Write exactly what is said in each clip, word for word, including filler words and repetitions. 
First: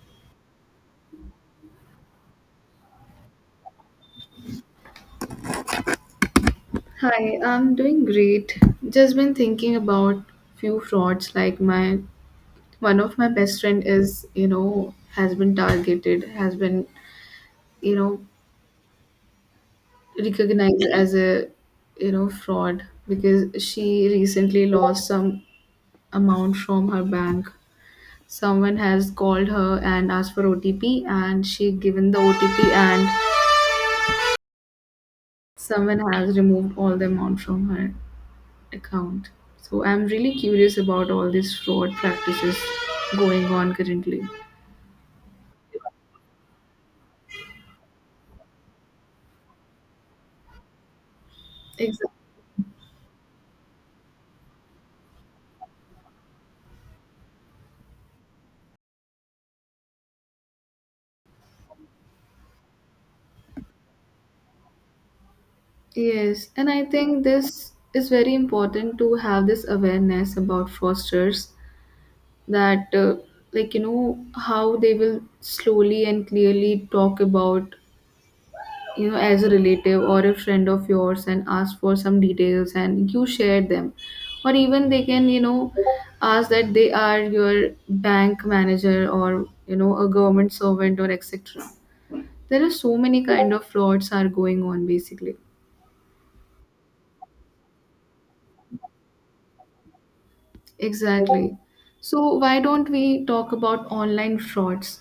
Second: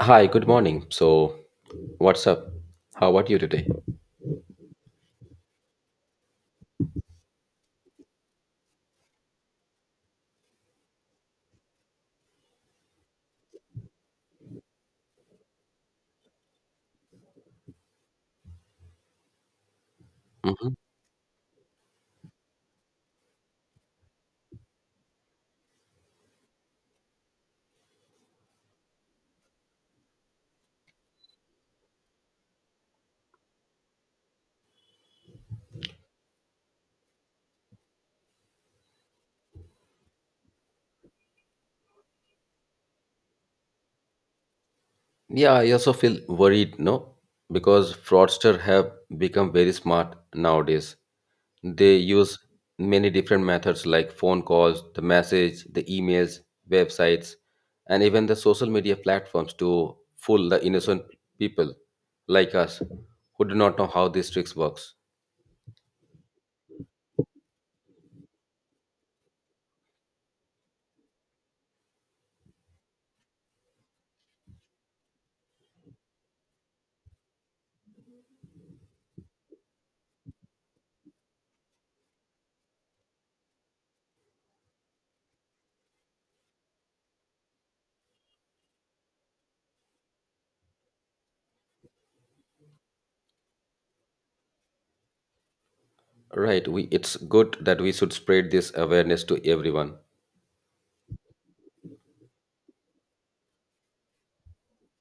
Hi, good morning. So, what's up? How are you today? Hi, I'm doing great. Just been thinking about few frauds like my one of my best friend is, you know, has been targeted, has been, you know, hmm recognized as a, you know, fraud because she recently lost some amount from her bank. Someone has called her and asked for O T P and she given the O T P and someone has removed all the amount from her. account. So I'm really curious about all these fraud practices going on currently. Yeah, I also feel worried, no? Because fraudsters have become very smart nowadays. They Exactly. use many different methods like phone calls, the message, the emails, websites, and even the social media platforms to fool the innocent people like us who do not know how these tricks works. Yes, and I think this is very important to have this awareness about fosters that, uh, like, you know, how they will slowly and clearly talk about you know as a relative or a friend of yours and ask for some details and you share them, or even they can, you know, ask that they are your bank manager or, you know, a government servant or etc. There are so many kind of frauds are going on basically. Right, we it's good that we should spread this awareness to everyone. Exactly. So why don't we talk about online frauds?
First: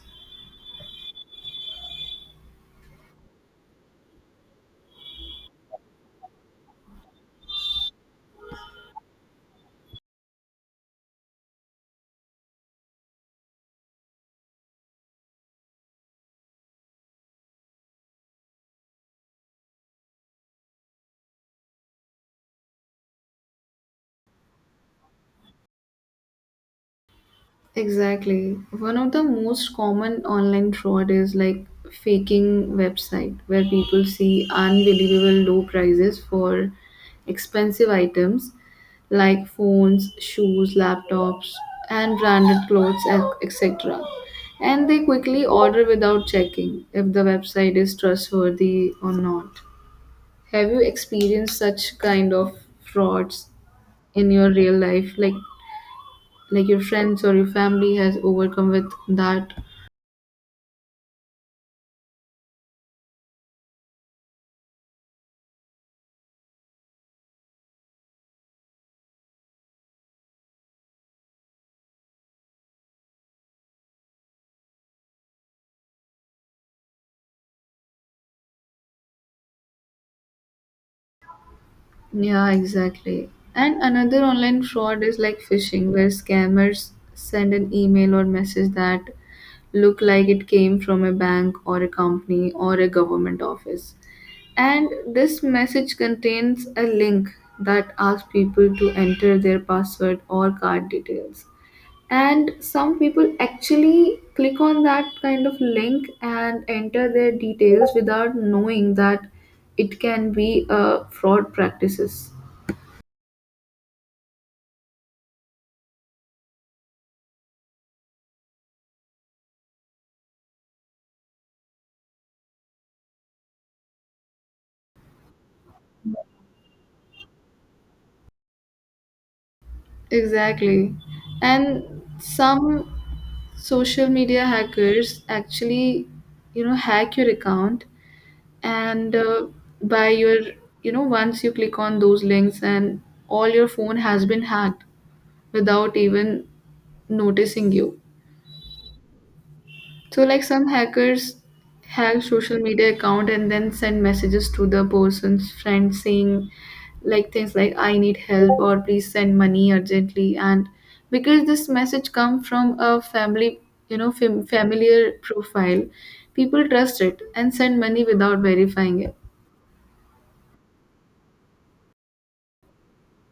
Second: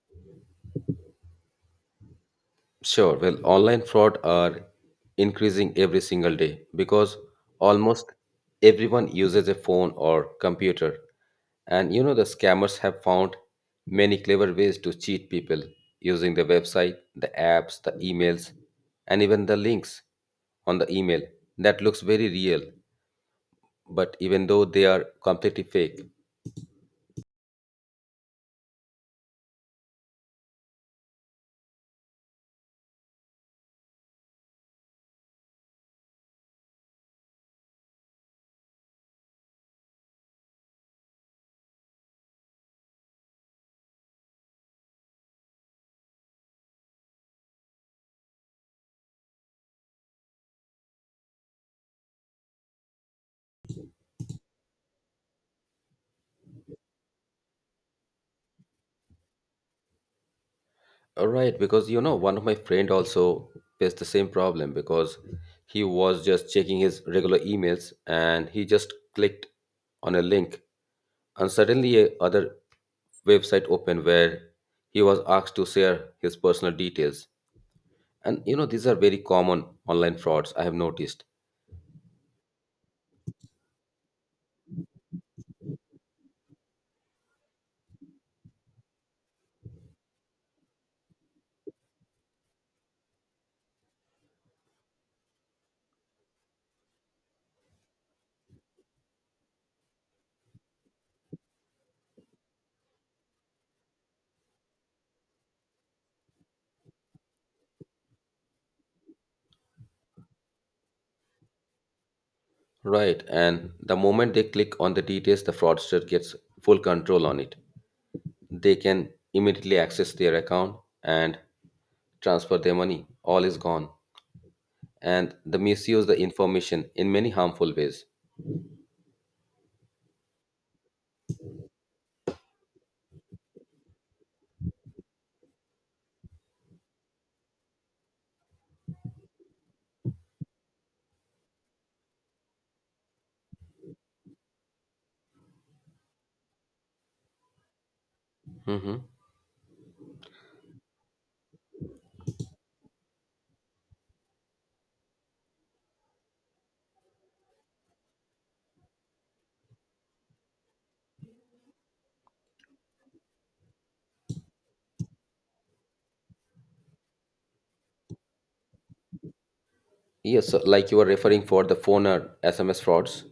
Sure. Well, online fraud are increasing every single day because almost everyone uses a phone or computer. And you know, the scammers have found many clever ways to cheat people using the website, the apps, the emails, and even the links on the email that looks very real, but even though they are completely fake. Exactly. One of the most common online fraud is like faking website where people see unbelievable low prices for expensive items like phones, shoes, laptops, and branded clothes, et- etc. And they quickly order without checking if the website is trustworthy or not. Have you experienced such kind of frauds in your real life? Like like your friends or your family has overcome with that. Uh, Right, because you know, one of my friend also faced the same problem because he was just checking his regular emails and he just clicked on a link and suddenly a other website opened where he was asked to share his personal details. And you know, these are very common online frauds, I have noticed. Yeah, exactly. And another online fraud is like phishing, where scammers send an email or message that look like it came from a bank or a company or a government office, and this message contains a link that asks people to enter their password or card details, and some people actually click on that kind of link and enter their details without knowing that it can be, uh, fraud practices. Right, and the moment they click on the details, the fraudster gets full control on it. They can immediately access their account and transfer their money. All is gone. And they misuse the information in many harmful ways. Exactly. And some social media hackers actually, you know, hack your account and, uh, by your, you know, once you click on those links and all your phone has been hacked without even noticing you. Mhm. So like some hackers hack social media account and then send messages to the person's friend saying like things like I need help or please send money urgently, and because this message come from a family, you know, fam- familiar profile, people trust it and send money without verifying it. Yes, so like you are referring for the phone or S M S frauds.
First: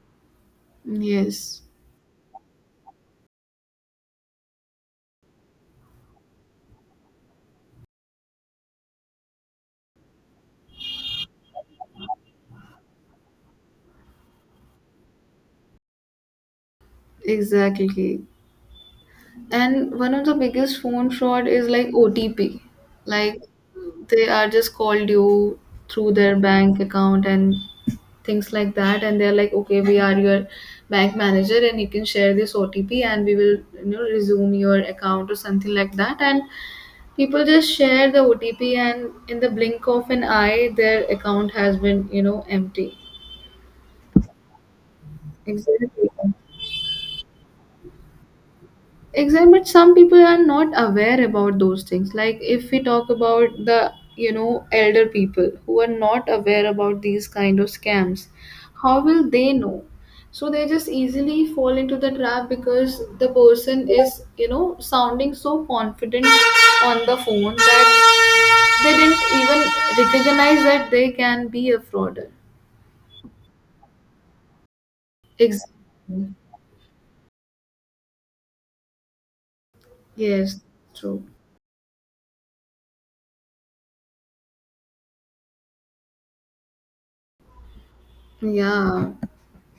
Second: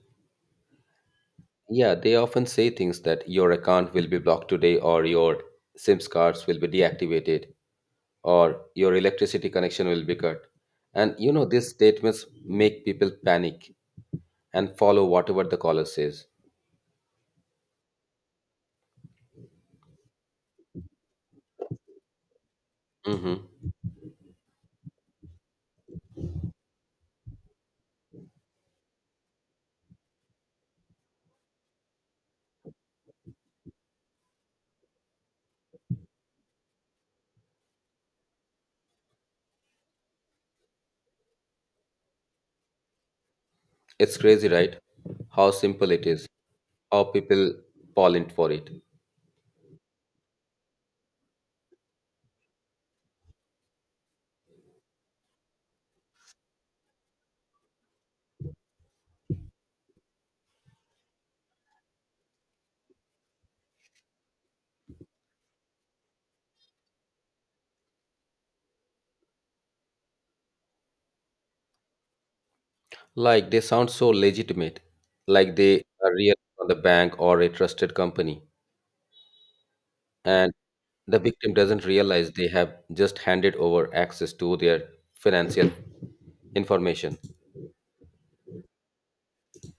Yes. Yeah, they often say things that your account will be blocked today, or your SIMs cards will be deactivated, or your electricity connection will be cut. And you know, these statements make people panic and follow whatever the caller says. Exactly. And one of the biggest phone fraud is like O T P. Like hmm they are just called you through their bank account and things like that, and they're like, okay, we are your bank manager and you can share this O T P and we will, you know, resume your account or something like that, and people just share the O T P and in the blink of an eye their account has been, you know, empty. It's crazy, right? How simple it Exactly. is, how people fall in for it. Exactly, but some people are not aware about those things. Like if we talk about the, you know, elder people who are not aware about these kind of scams, how will they know? So they just easily fall into the trap because the person is, you know, sounding so confident on the phone that they didn't even recognize that they can be a frauder. Like they sound so legitimate, like they are Exactly. real on the bank or a trusted company. And Yes, the true. victim doesn't realize they have just handed over access to their financial information. Yeah,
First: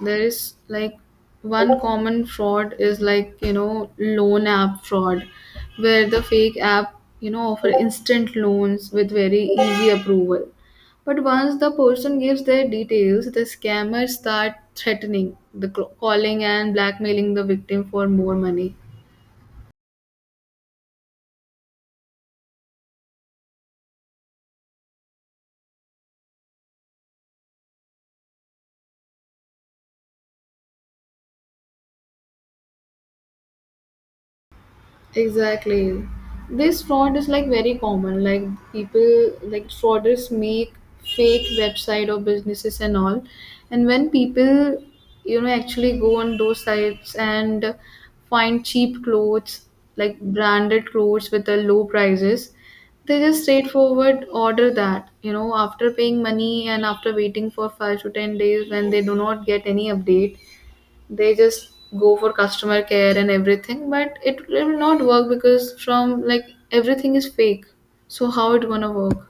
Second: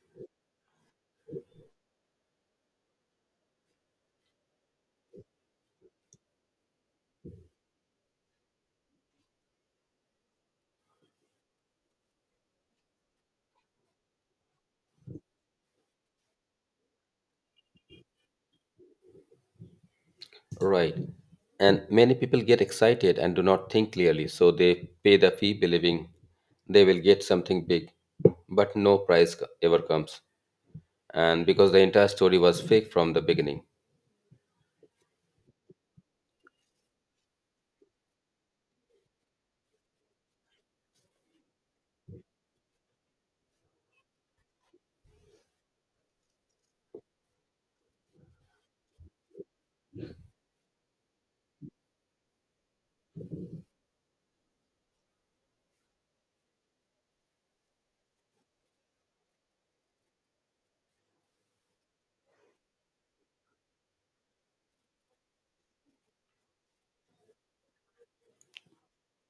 there is like one common fraud is like, you know, loan app fraud, where the fake app, you know, offer instant loans with very easy approval. But once the person gives their details, the scammers start threatening the cl- calling and blackmailing the victim for more money. Right. And many people get excited and do not think clearly, so they pay the fee believing they will get something big, but no price co- ever comes. And because the entire story was fake from the beginning. Exactly. This fraud is like very common. Like people like fraudsters make fake website or businesses and all. And when people, you know, actually go on those sites and find cheap clothes, like branded clothes with the low prices, they just straightforward order that, you know, after paying money and after waiting for five to ten days when they do not get any update, they just go for customer care and everything, but it, it will not work because from like everything is fake, so how it gonna work?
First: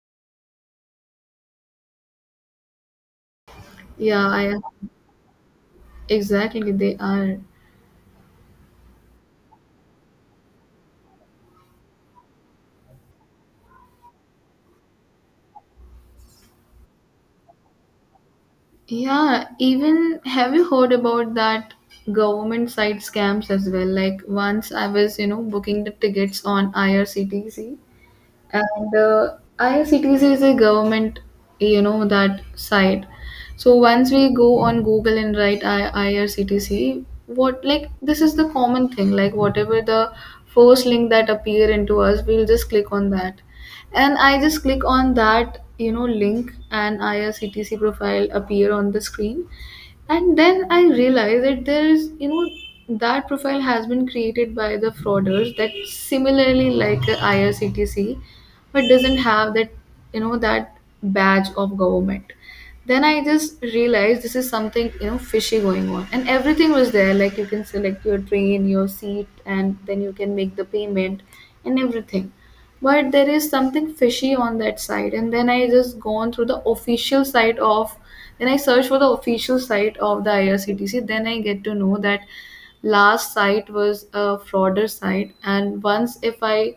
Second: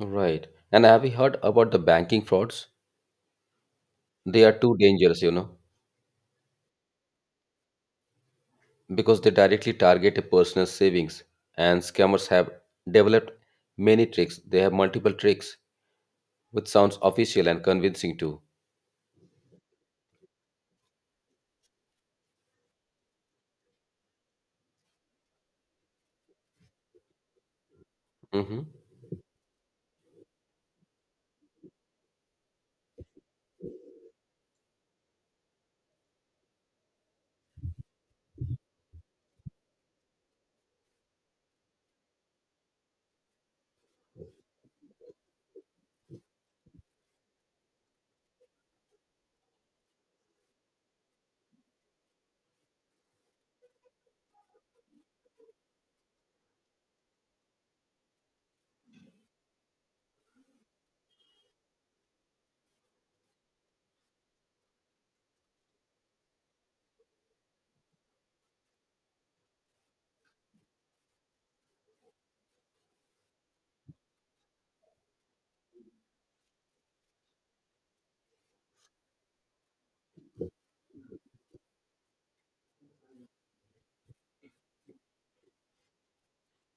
Right. And have you heard about the banking frauds? Yeah, They I, are too dangerous, you know. exactly they are. Because they directly target a person's savings and scammers have developed many tricks, they have multiple tricks which sounds official and convincing too. Yeah, even have you heard about that government side scams as well? Like once I was, you know, booking the tickets on irctc, hmm and uh, I R C T C is a government, you know, that site. So once we go on Google and write I- IRCTC, what, like this is the common thing. Like whatever the first link that appear into us, we'll just click on that, and I just click on that, you know, link and I R C T C profile appear on the screen, and then I realized that there is, you know, that profile has been created by the frauders that similarly like a I R C T C, but doesn't have that, you know, that badge of government. Then I just realized this is something, you know, fishy going on. And everything was there, like you can select your train, your seat, and then you can make the payment and everything, but there is something fishy on that site, and then I just gone through the official site of, then I search for the official site of the irctc, then I get to know that last site was a frauder site, and once if I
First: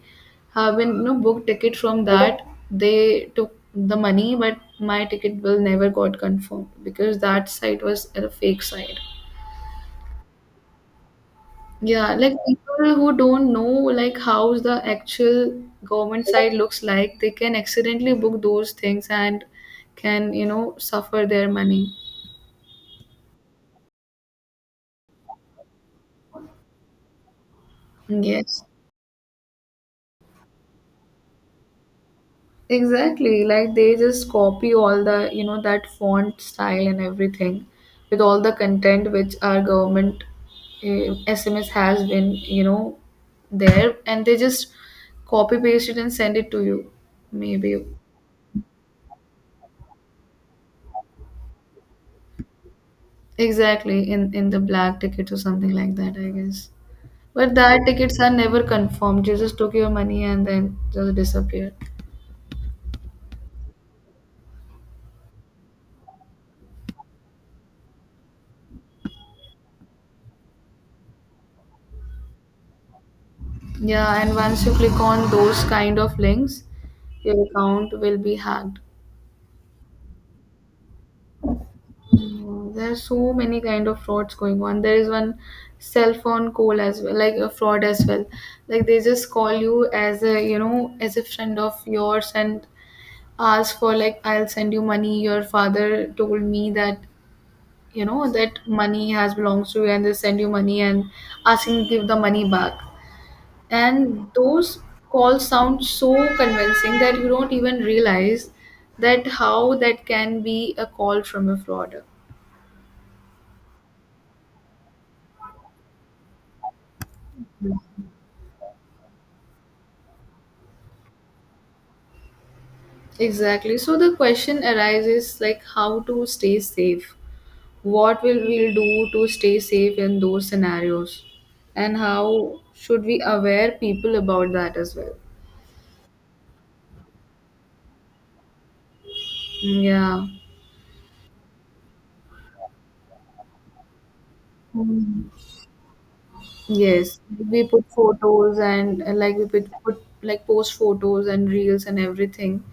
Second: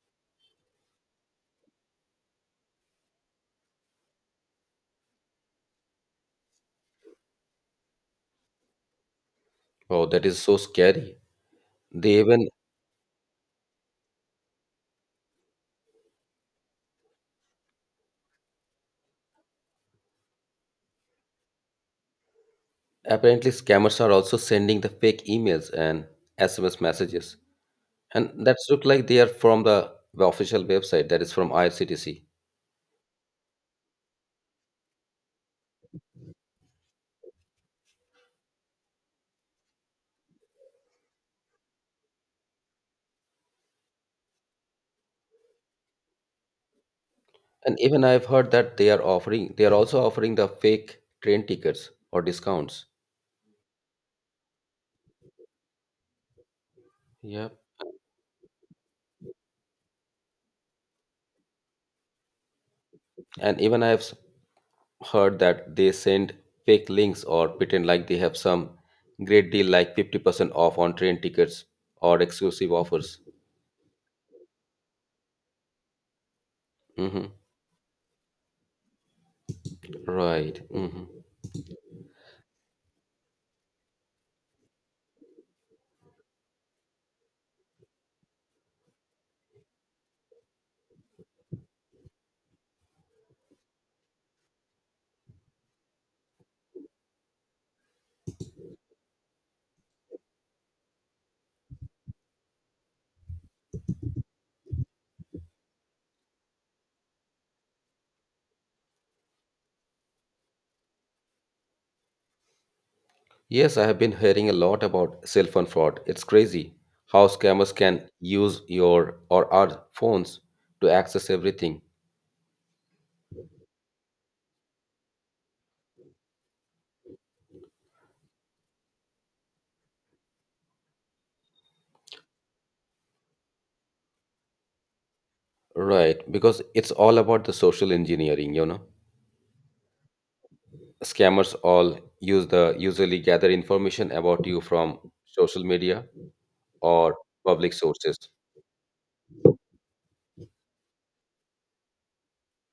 have been, you know, booked ticket from that, they took the money but my ticket will never got confirmed because that site was a fake site. oh, that is so scary. Yeah, They like even people who don't know like how the actual government side looks like, they can accidentally book those things and can, you know, suffer their money. apparently scammers are also sending the fake emails and sms messages and Yes. that's look like they are from the, the official website, that is from irctc. Exactly. Like they just copy all the, you know, that font style and everything with all the content which our government, uh, S M S has been, you know, there, and they just copy paste it and send it to you. Maybe. And even I've heard that they are offering, they are also offering the fake train tickets or discounts. Exactly, in in the black tickets or something like that, I guess. But Yep. that tickets are never confirmed. You just took your money and then just disappeared. And even i have s- heard that they send fake links or pretend like they have some great deal like fifty percent off on train tickets or exclusive offers. Yeah, and once you click on those kind of links, hmm your account will be hacked. Right. hmm Mm, there are so many kind of frauds going on. There is one cell phone call as well, like a fraud as well. Like they just call you as a, you know, as a friend of yours and ask for like I'll send you money. Your father told me that, you know, that money has belongs to you, and they send you money and asking to give the money back, and those calls sound so convincing that you don't even realize that how that can be a call from a frauder. Yes, I have been hearing a lot about cell phone fraud. It's crazy how scammers can use your or our phones to access everything. Exactly. So the question arises like how to stay safe, what will we do to stay safe in those scenarios, and how should we aware people about that as well. Right, because it's all about the social engineering, you know. Yeah. Scammers all use the usually gather information about you from social media or Yes, we public put sources. photos and, uh, like we put, put like post photos and reels and everything.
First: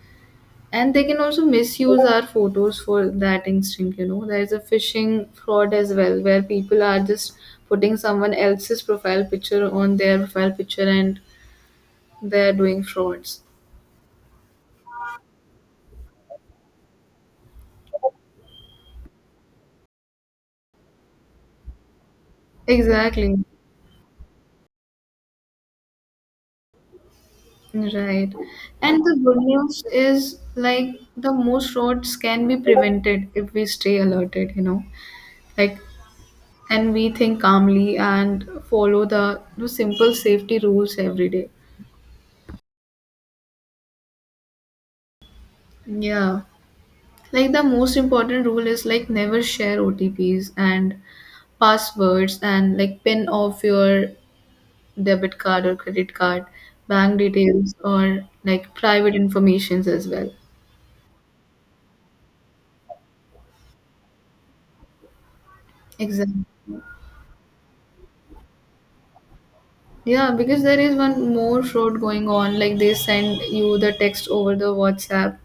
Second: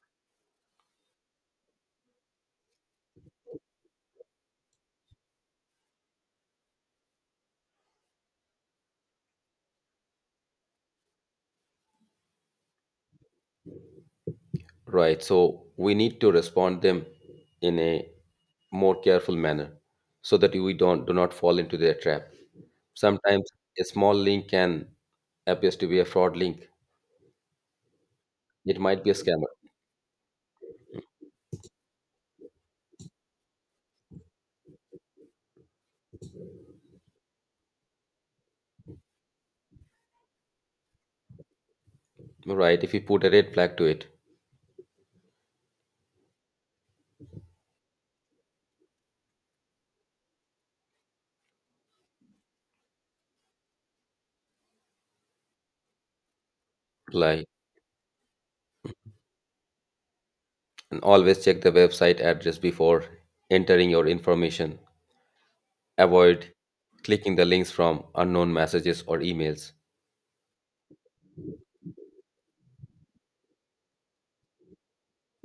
And they can also misuse our photos for that instinct, you know. There's a phishing fraud as well, where people are just putting someone else's profile picture on their profile picture and they're doing frauds. Right. So we need to respond them in a more careful manner so that we don't do not fall into their trap. Exactly. Sometimes a small link can appears to be a fraud link. Right. It And might be a the good scammer. news is like the most frauds can be prevented if we stay alerted, you know. Like, and we think calmly and follow the, the simple safety rules every day. Right. If you put a red flag to it, Yeah. Like the most important rule is like never share O T Ps and passwords and like pin off your debit card or credit card, bank like details or like private informations as well. and always check the website address before entering your information. Exactly. Avoid clicking the links from unknown messages or emails. Yeah, because there is one more fraud going on. Like they send you the text over the WhatsApp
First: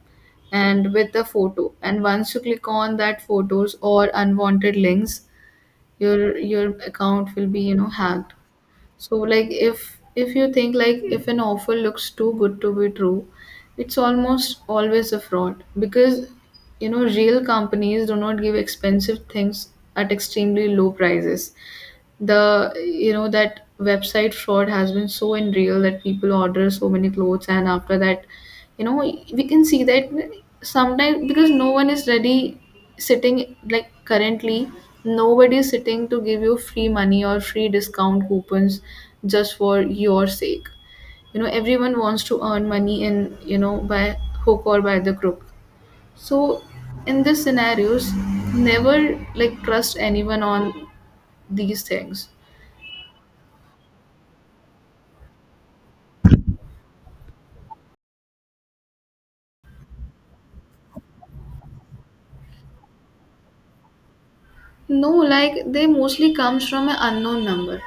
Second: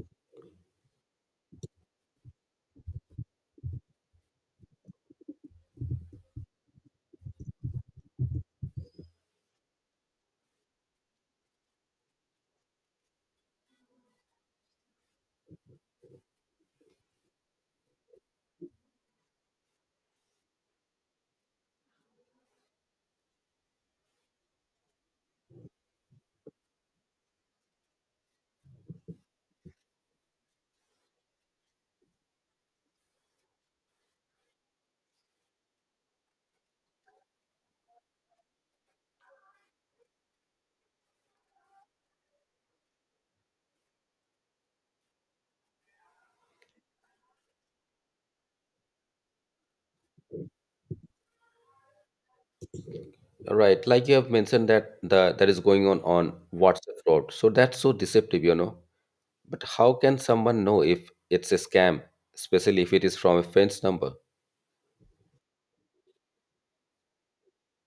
and with the photo. And once you click on that photos or unwanted links, your your account will be, you know, hacked. So like if if you think like if an offer looks too good to be true, it's almost always a fraud because, you know, real companies do not give expensive things at extremely low prices. The, you know, that website fraud has been so unreal that people order so many clothes, and after that, you know, we can see that sometimes because no one is ready sitting, like currently nobody is sitting to give you free money or free discount coupons just for your sake. You know, everyone wants to earn money in, you know, by hook or by the crook. So in these scenarios, never like trust anyone on these things. Right. Like you have mentioned that the that is going on on WhatsApp fraud. So that's so deceptive, you know. But how can someone know if it's a scam, especially if it is from a friend's number? No, like they mostly comes from an unknown number.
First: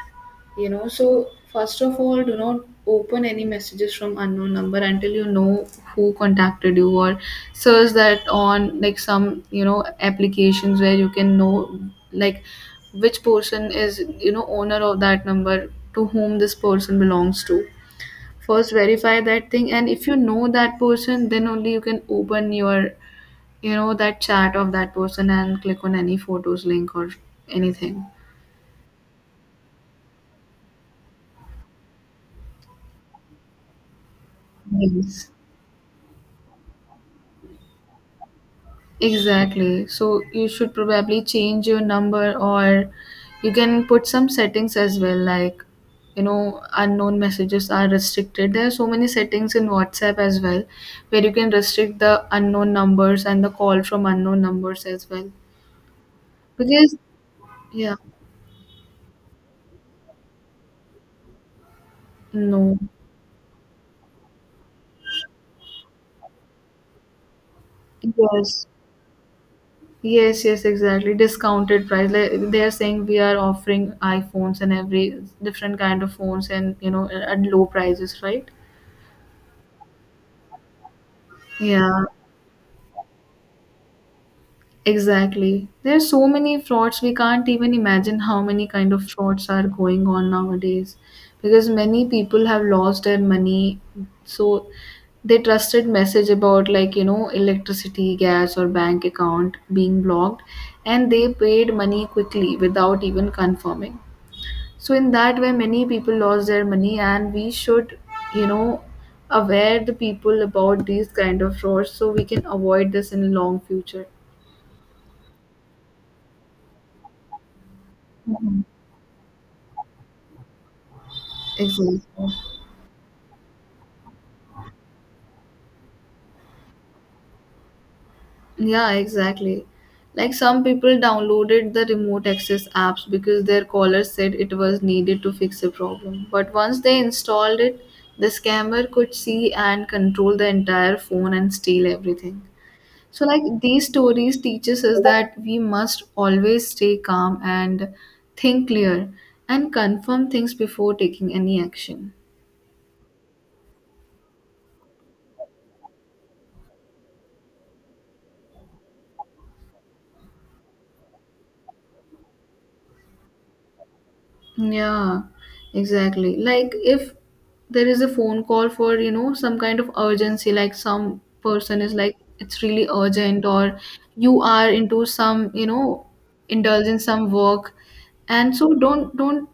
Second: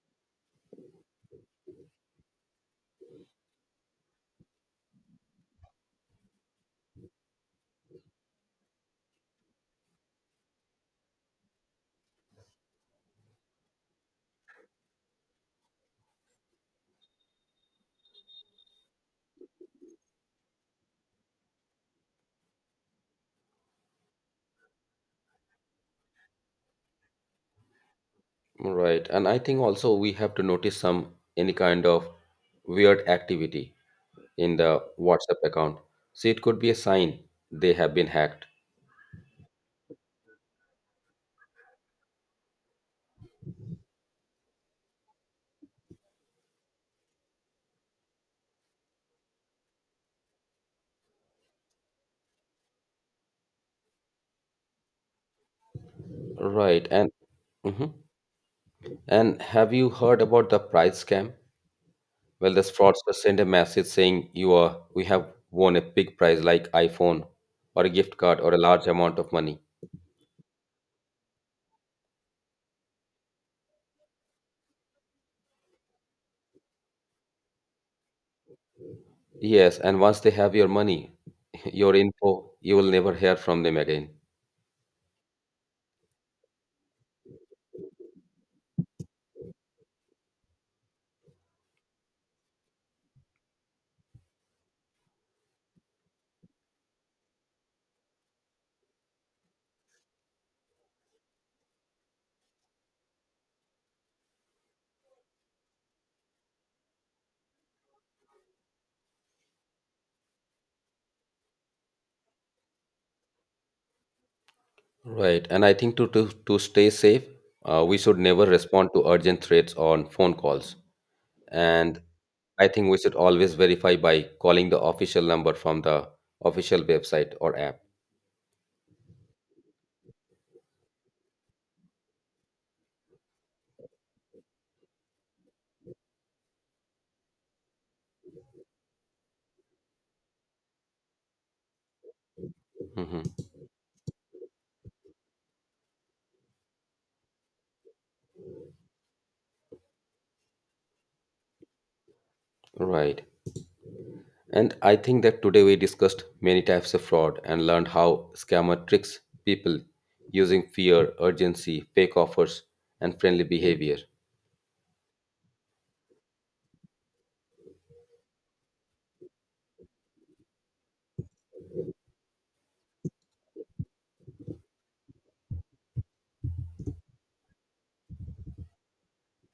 You know, so first of all, do not open any messages from unknown number until you know who contacted you, or search that on like some, you know, applications where you can know like which person is, you know, owner of that number, to whom this person belongs to. First verify that thing and if you know that person, then only you can open your, you know, that chat of that person and click on any photos link or anything. Right. And I think also we have to notice some any kind of weird activity in the Yes. WhatsApp account. So it could be a sign they have been hacked. Exactly. So you should probably change your number, or you can put some settings as well, like, you know, unknown messages are restricted. There are so many settings in WhatsApp as well where you can restrict the unknown numbers and the call from unknown numbers as well. Right. Because, And mhm. yeah, And have you heard about the prize scam? Well, the no. fraudster send a message saying you are we have won a big prize like iPhone or a gift card or a Yes. large amount of money. Yes, yes, exactly. Discounted price. Like, they are saying we are offering iPhones and every different kind of phones and, you know, at low prices, right? Yes, and once they have your money, your Yeah, info, you will never hear from them again. exactly. There are so many frauds. We can't even imagine how many kind of frauds are going on nowadays because many people have lost their money. So they trusted message about, like, you know electricity, gas or bank account being blocked and they paid money quickly without even confirming. So in that way, many people lost their money, and we should, you know, aware the people about these kind of frauds so we can avoid this in long future. Right, and I think to to, to stay safe, uh, we should never Mhm. respond to urgent threats on phone calls. Exactly. And I think we should always verify by calling the official number from the official website or app. Yeah, exactly. Like some people downloaded the remote access apps because their caller said it was needed to fix a problem. But once they installed it, the scammer could see and control the entire phone and steal everything. hmm So like these stories teaches us that we must always stay calm and think clear and confirm things before taking any action. right, and I think that today we discussed many types of fraud and learned how scammer tricks people using fear, urgency, fake offers, and friendly behavior. Yeah, exactly. Like if there is a phone call for, you know, some kind of urgency, like some person is like, it's really urgent, or you are into some, you know, indulge in some work. And so don't don't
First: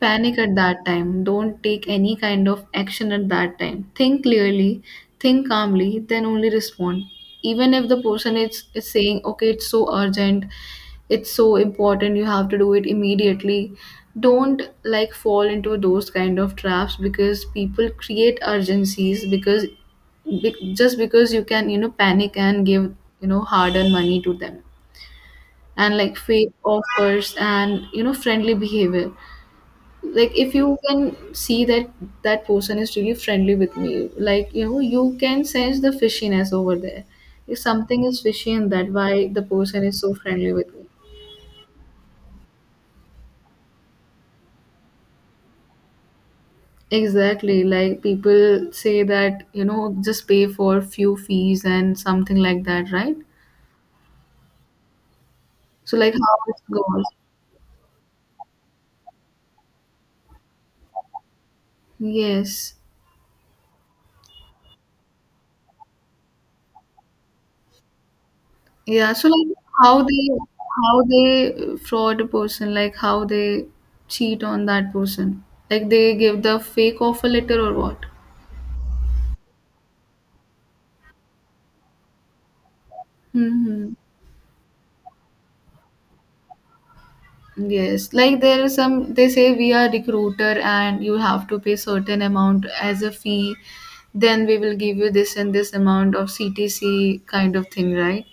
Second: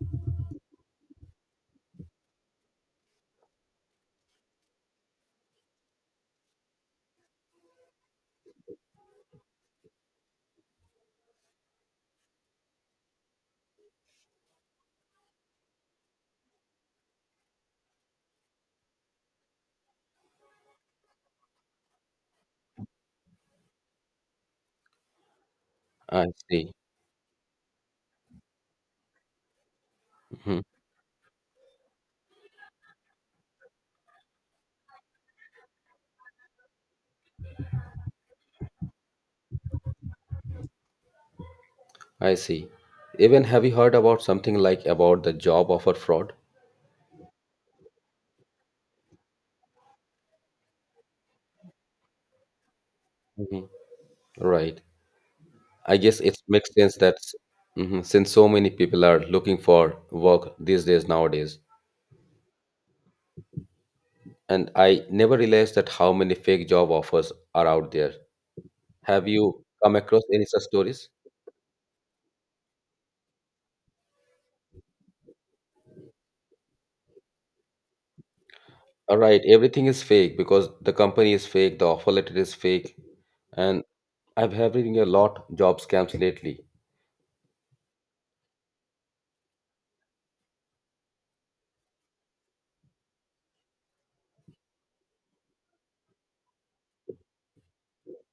panic at that time. Don't take any kind of action at that time. Think clearly, think calmly, then only respond. Even if the person is, is saying, okay, it's so urgent, it's so important, you have to do it immediately, don't like fall into those kind of traps because people create urgencies because be, just because you can, you know panic and give, you know hard earned money to them. And like I fake see. offers and, you know friendly behavior. Like, if Mhm. you can see that that person is really friendly with me, like, you know you can sense the fishiness over there. If something is fishy in that, why the person is so friendly with me? I see. Even have you heard about something like about the job offer fraud? Exactly. Like people say that, you know, just pay for few fees and something like that, right? hmm Right. So I like guess how it it makes sense goes. that s- mhm, since so many people are looking for work these days nowadays, Yes. and I never realized that how many fake job offers are out there. Yeah. Have So like you come how across they, any such how stories? they fraud a person, like how they cheat on that person. Like they give the fake offer letter or what? All right, everything is fake because the company is fake, the offer letter is fake, and Mm-hmm. I've having a lot job scams lately. Yes, like there are some, they say we are recruiter and you have to pay certain amount as a fee. Then we will give you this and this amount of C T C kind of thing, right?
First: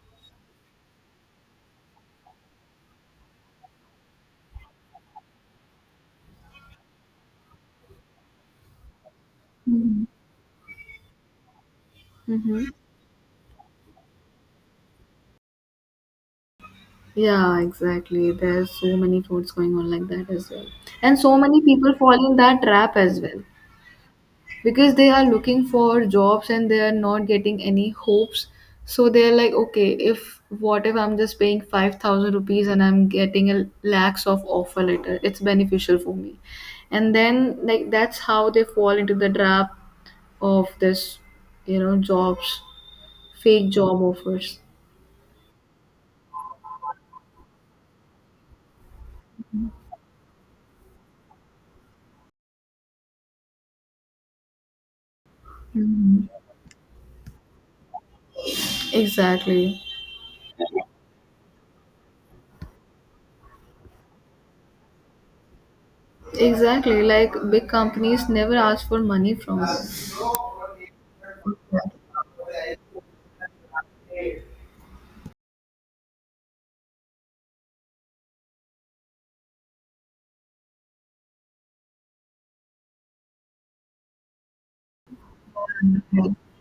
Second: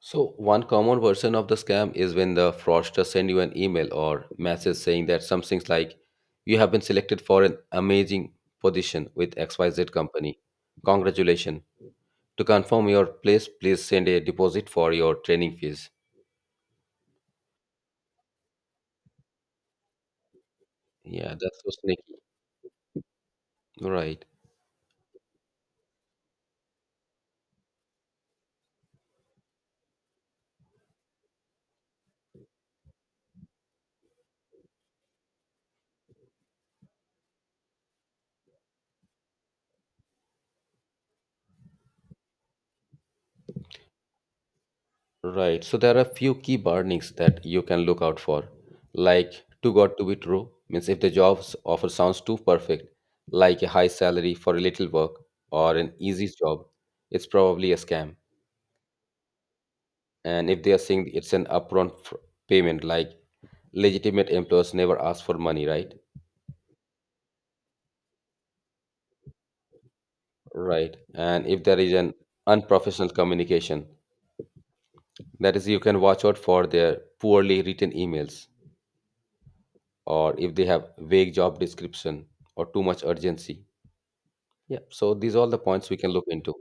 So one common version of the scam is when the fraudster send you an email or message saying that something's like you have been selected for an amazing position with X Y Z Mhm. company. Congratulations. To Mm-hmm. confirm your place, please send a deposit for your training fees. Yeah, exactly. There's so many frauds going on like that as well. And Yeah, so that's many so people sneaky. fall in that trap as well. Right. Because they are looking for jobs and they are not getting any hopes, so they're like, okay, if what if I'm just paying five thousand rupees and I'm getting a lakhs of offer letter, it's beneficial for me. And then like that's how they fall into the trap of this, you know jobs, fake job offers. Right. So there are a few key burnings that you can look out for, like too good to be true, means if the job's offer sounds too perfect, like a high salary for a little work or an easy job, it's probably a scam. Exactly. And if they are saying it's an upfront fr- payment, like legitimate employers never ask for money, right? Exactly, like big companies never ask for money from us. Right. And if there is an unprofessional communication, that is, you can watch out for their poorly written emails or if they have vague job description or too much urgency. Yeah, so these are all the points we can look into.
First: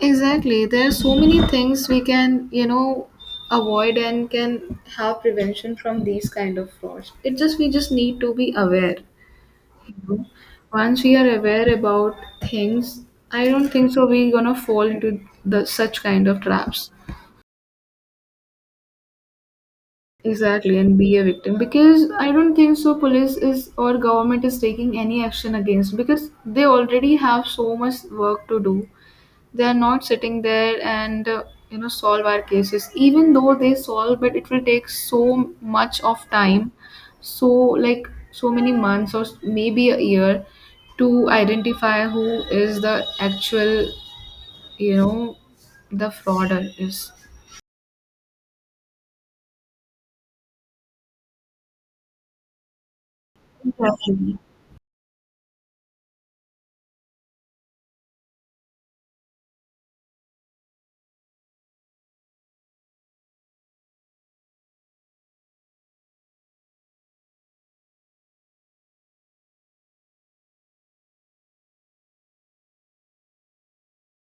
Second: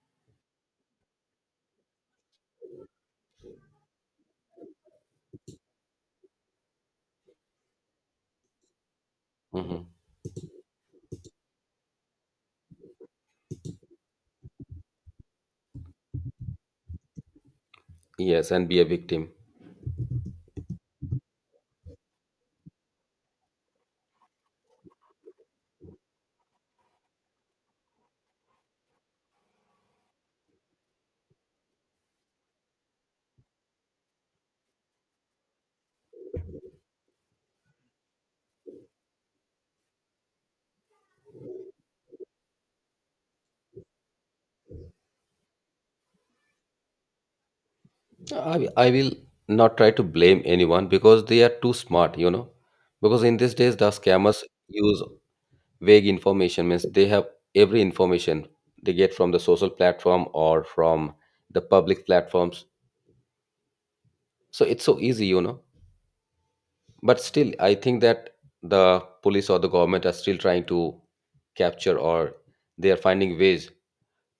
Exactly. There are so many things we can, you know, avoid and can have prevention from these kind of frauds. It just, we just need to be aware. hmm You know? Once we are aware about things, I don't think so we're gonna fall into the such kind of traps. Yes, and be a victim. Exactly, and be a victim because I don't think so. Police is or government is taking any action against because they already have so much work to do. They are not sitting there and, uh, you know, solve our cases. Even though they solve, but it will take so much of time, so like so many months or s- maybe a year to identify who is the actual, you know the frauder is. I, I will not try to blame anyone because they are too smart, you know. Because in these days, the Exactly. scammers use vague information, means they have every information they get from the social platform or from the public platforms. So it's so easy, you know. But still, I think that the police or the government are still trying to capture or they are finding ways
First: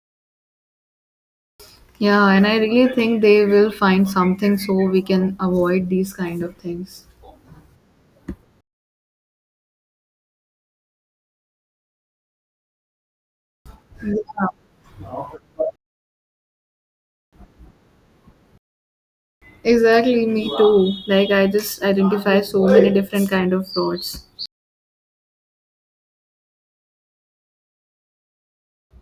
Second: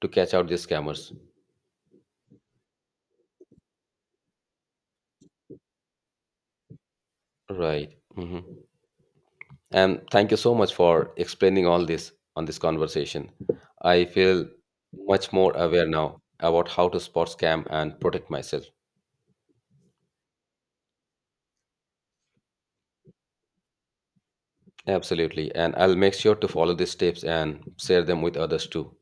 to catch out these scammers. Yeah, and I really think they will find something so we can avoid these kind of things. Right. hmm And thank you so much for explaining all this on this conversation. I feel much more aware now about how to spot scam and protect myself. Exactly, me too. Like I just identify so many different kind of frauds. Absolutely. And I'll make sure to follow these tips and share them with others too.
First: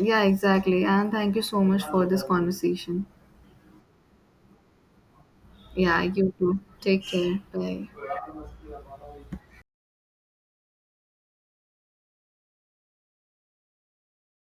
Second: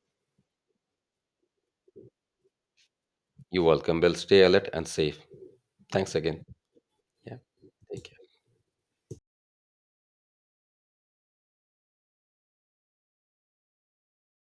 Yeah, exactly. And thank you so much for this conversation. You're welcome. Well, stay alert and safe. Yeah, Thanks you again. too. Take Yeah. care. Bye. Take care.